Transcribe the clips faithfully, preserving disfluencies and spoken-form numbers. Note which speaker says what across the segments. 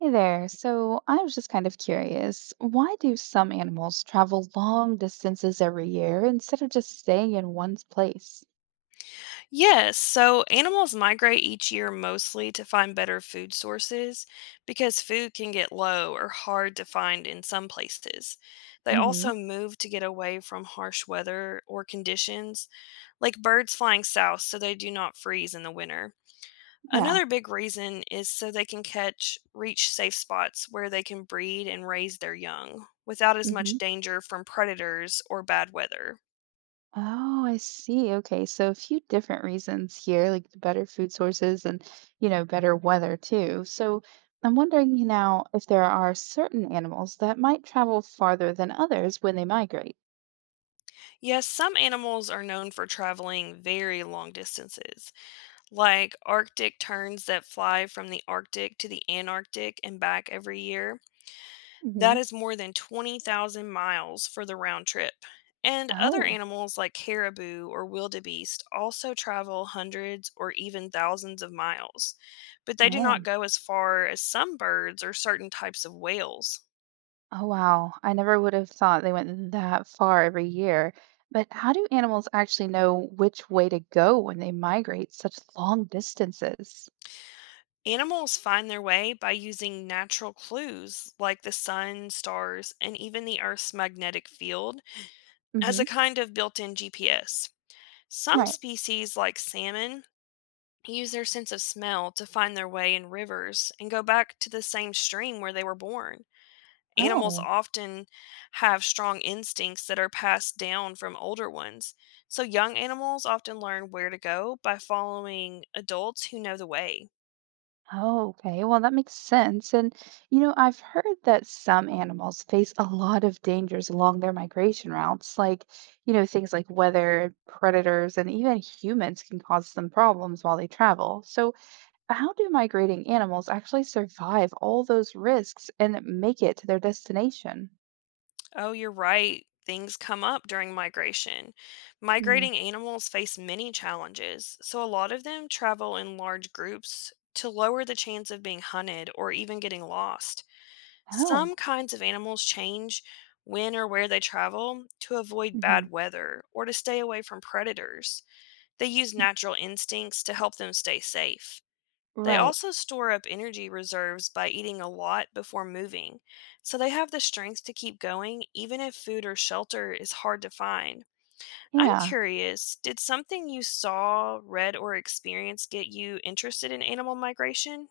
Speaker 1: Hey there. So I was just kind of curious, why do some animals travel long distances every year instead of just staying in one place?
Speaker 2: Yes, so animals migrate each year mostly to find better food sources because food can get low or hard to find in some places. They
Speaker 1: Mm-hmm.
Speaker 2: also move to get away from harsh weather or conditions, like birds flying south so they do not freeze in the winter.
Speaker 1: Yeah.
Speaker 2: Another big reason is so they can catch, reach safe spots where they can breed and raise their young without as much
Speaker 1: Mm-hmm.
Speaker 2: danger from predators or bad weather.
Speaker 1: Oh, I see. Okay. So a few different reasons here, like the better food sources and you know, better weather too. So I'm wondering you now if there are certain animals that might travel farther than others when they migrate.
Speaker 2: Yes, some animals are known for traveling very long distances, like Arctic terns that fly from the Arctic to the Antarctic and back every year.
Speaker 1: Mm-hmm.
Speaker 2: That is more than twenty thousand miles for the round trip. And other
Speaker 1: Oh,
Speaker 2: animals like caribou or wildebeest also travel hundreds or even thousands of miles, but they do not
Speaker 1: man.
Speaker 2: go as far as some birds or certain types of whales.
Speaker 1: Oh, wow. I never would have thought they went that far every year. But how do animals actually know which way to go when they migrate such long distances?
Speaker 2: Animals find their way by using natural clues like the sun, stars, and even the Earth's magnetic field as
Speaker 1: Hmm.
Speaker 2: a kind of built in G P S. Some
Speaker 1: Right.
Speaker 2: species, like salmon, use their sense of smell to find their way in rivers and go back to the same stream where they were born. Animals
Speaker 1: Oh.
Speaker 2: often have strong instincts that are passed down from older ones, so young animals often learn where to go by following adults who know the way.
Speaker 1: Oh, okay. Well, that makes sense. And you know, I've heard that some animals face a lot of dangers along their migration routes, like, you know, things like weather, predators, and even humans can cause them problems while they travel. So, how do migrating animals actually survive all those risks and make it to their destination?
Speaker 2: Oh, you're right. Things come up during migration.
Speaker 1: Mm.
Speaker 2: Migrating animals face many challenges, so a lot of them travel in large groups to lower the chance of being hunted or even getting lost.
Speaker 1: Oh,
Speaker 2: Some kinds of animals change when or where they travel to avoid
Speaker 1: hmm,
Speaker 2: bad weather or to stay away from predators. They use natural instincts to help them stay safe. They
Speaker 1: right.
Speaker 2: also store up energy reserves by eating a lot before moving, so they have the strength to keep going even if food or shelter is hard to find. I'm
Speaker 1: Yeah.
Speaker 2: curious, did something you saw, read, or experienced get you interested in animal migration?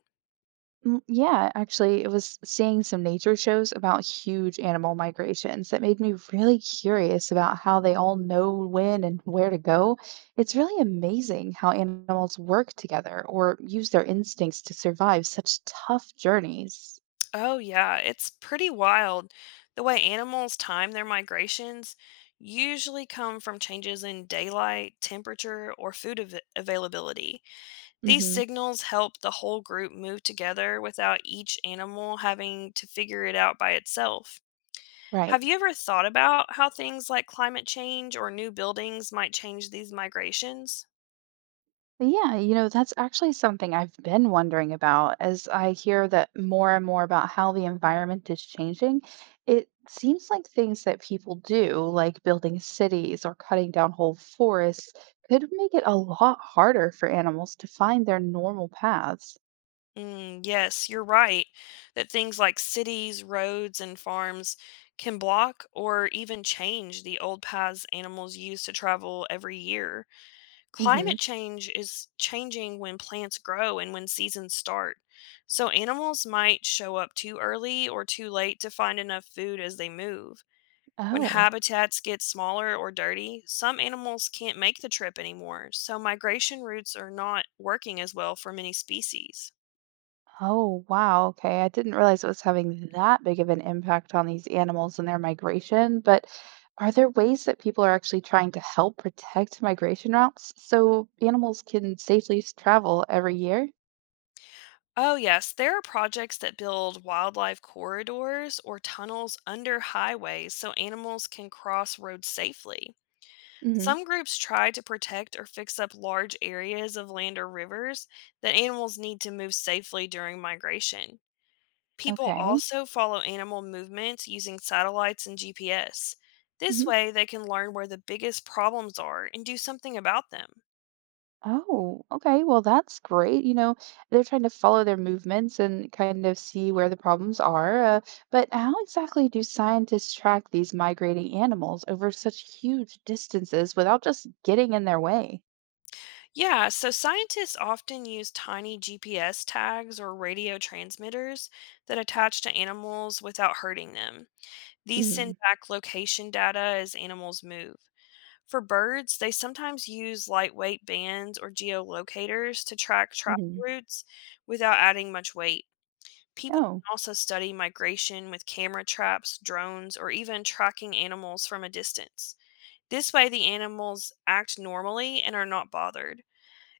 Speaker 1: Mm, yeah, actually, it was seeing some nature shows about huge animal migrations that made me really curious about how they all know when and where to go. It's really amazing how animals work together or use their instincts to survive such tough journeys.
Speaker 2: Oh, yeah, it's pretty wild the way animals time their migrations. Usually come from changes in daylight, temperature, or food av- availability. These
Speaker 1: Hmm.
Speaker 2: signals help the whole group move together without each animal having to figure it out by itself.
Speaker 1: Right.
Speaker 2: Have you ever thought about how things like climate change or new buildings might change these migrations?
Speaker 1: Yeah, you know, that's actually something I've been wondering about as I hear that more and more about how the environment is changing. It seems like things that people do, like building cities or cutting down whole forests, could make it a lot harder for animals to find their normal paths.
Speaker 2: Mm, yes, you're right that things like cities, roads, and farms can block or even change the old paths animals use to travel every year.
Speaker 1: Hmm.
Speaker 2: Climate change is changing when plants grow and when seasons start. So animals might show up too early or too late to find enough food as they move. When
Speaker 1: Oh.
Speaker 2: habitats get smaller or dirty, some animals can't make the trip anymore, so migration routes are not working as well for many species.
Speaker 1: Oh, wow. Okay. I didn't realize it was having that big of an impact on these animals and their migration, but are there ways that people are actually trying to help protect migration routes so animals can safely s- travel every year?
Speaker 2: Oh, yes, there are projects that build wildlife corridors or tunnels under highways so animals can cross roads safely.
Speaker 1: Hmm.
Speaker 2: Some groups try to protect or fix up large areas of land or rivers that animals need to move safely during migration. People
Speaker 1: Okay.
Speaker 2: also follow animal movements using satellites and G P S. This
Speaker 1: Hmm.
Speaker 2: way, they can learn where the biggest problems are and do something about them.
Speaker 1: Oh, okay. Well, that's great. You know, they're trying to follow their movements and kind of see where the problems are. Uh, but how exactly do scientists track these migrating animals over such huge distances without just getting in their way?
Speaker 2: Yeah, so scientists often use tiny G P S tags or radio transmitters that attach to animals without hurting them. These send
Speaker 1: Hmm.
Speaker 2: back location data as animals move. For birds, they sometimes use lightweight bands or geolocators to track travel
Speaker 1: Hmm.
Speaker 2: routes without adding much weight. People
Speaker 1: Oh,
Speaker 2: can also study migration with camera traps, drones, or even tracking animals from a distance. This way, the animals act normally and are not bothered.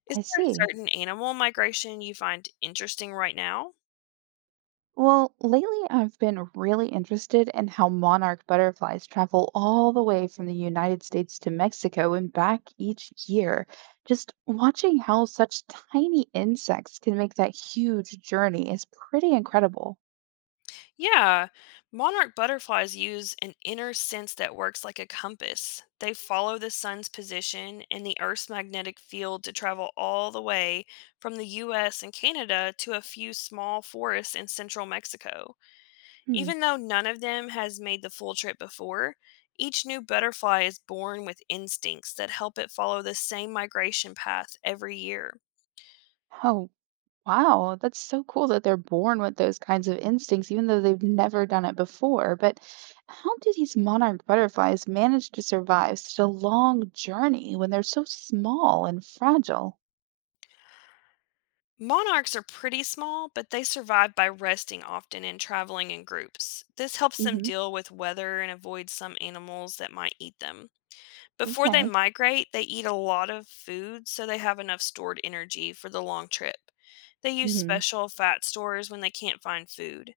Speaker 2: Is
Speaker 1: I
Speaker 2: there a
Speaker 1: see.
Speaker 2: certain animal migration you find interesting right now?
Speaker 1: Well, lately I've been really interested in how monarch butterflies travel all the way from the United States to Mexico and back each year. Just watching how such tiny insects can make that huge journey is pretty incredible.
Speaker 2: Yeah, monarch butterflies use an inner sense that works like a compass. They follow the sun's position and the Earth's magnetic field to travel all the way from the U S and Canada to a few small forests in central Mexico.
Speaker 1: Hmm.
Speaker 2: Even though none of them has made the full trip before, each new butterfly is born with instincts that help it follow the same migration path every year.
Speaker 1: Oh, wow, that's so cool that they're born with those kinds of instincts, even though they've never done it before. But how do these monarch butterflies manage to survive such a long journey when they're so small and fragile?
Speaker 2: Monarchs are pretty small, but they survive by resting often and traveling in groups. This helps them
Speaker 1: Hmm.
Speaker 2: deal with weather and avoid some animals that might eat them. Before they
Speaker 1: Okay.
Speaker 2: migrate, they eat a lot of food so they have enough stored energy for the long trip. They use
Speaker 1: Hmm.
Speaker 2: special fat stores when they can't find food.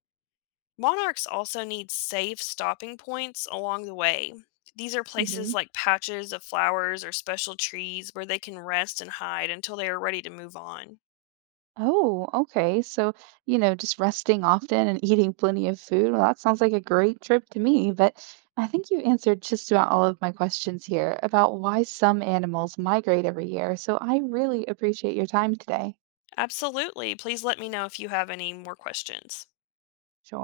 Speaker 2: Monarchs also need safe stopping points along the way. These are
Speaker 1: Hmm.
Speaker 2: places like patches of flowers or special trees where they can rest and hide until they are ready to move on.
Speaker 1: Oh, okay. So, you know, just resting often and eating plenty of food. Well, that sounds like a great trip to me. But I think you answered just about all of my questions here about why some animals migrate every year. So I really appreciate your time today.
Speaker 2: Absolutely. Please let me know if you have any more questions.
Speaker 1: Sure.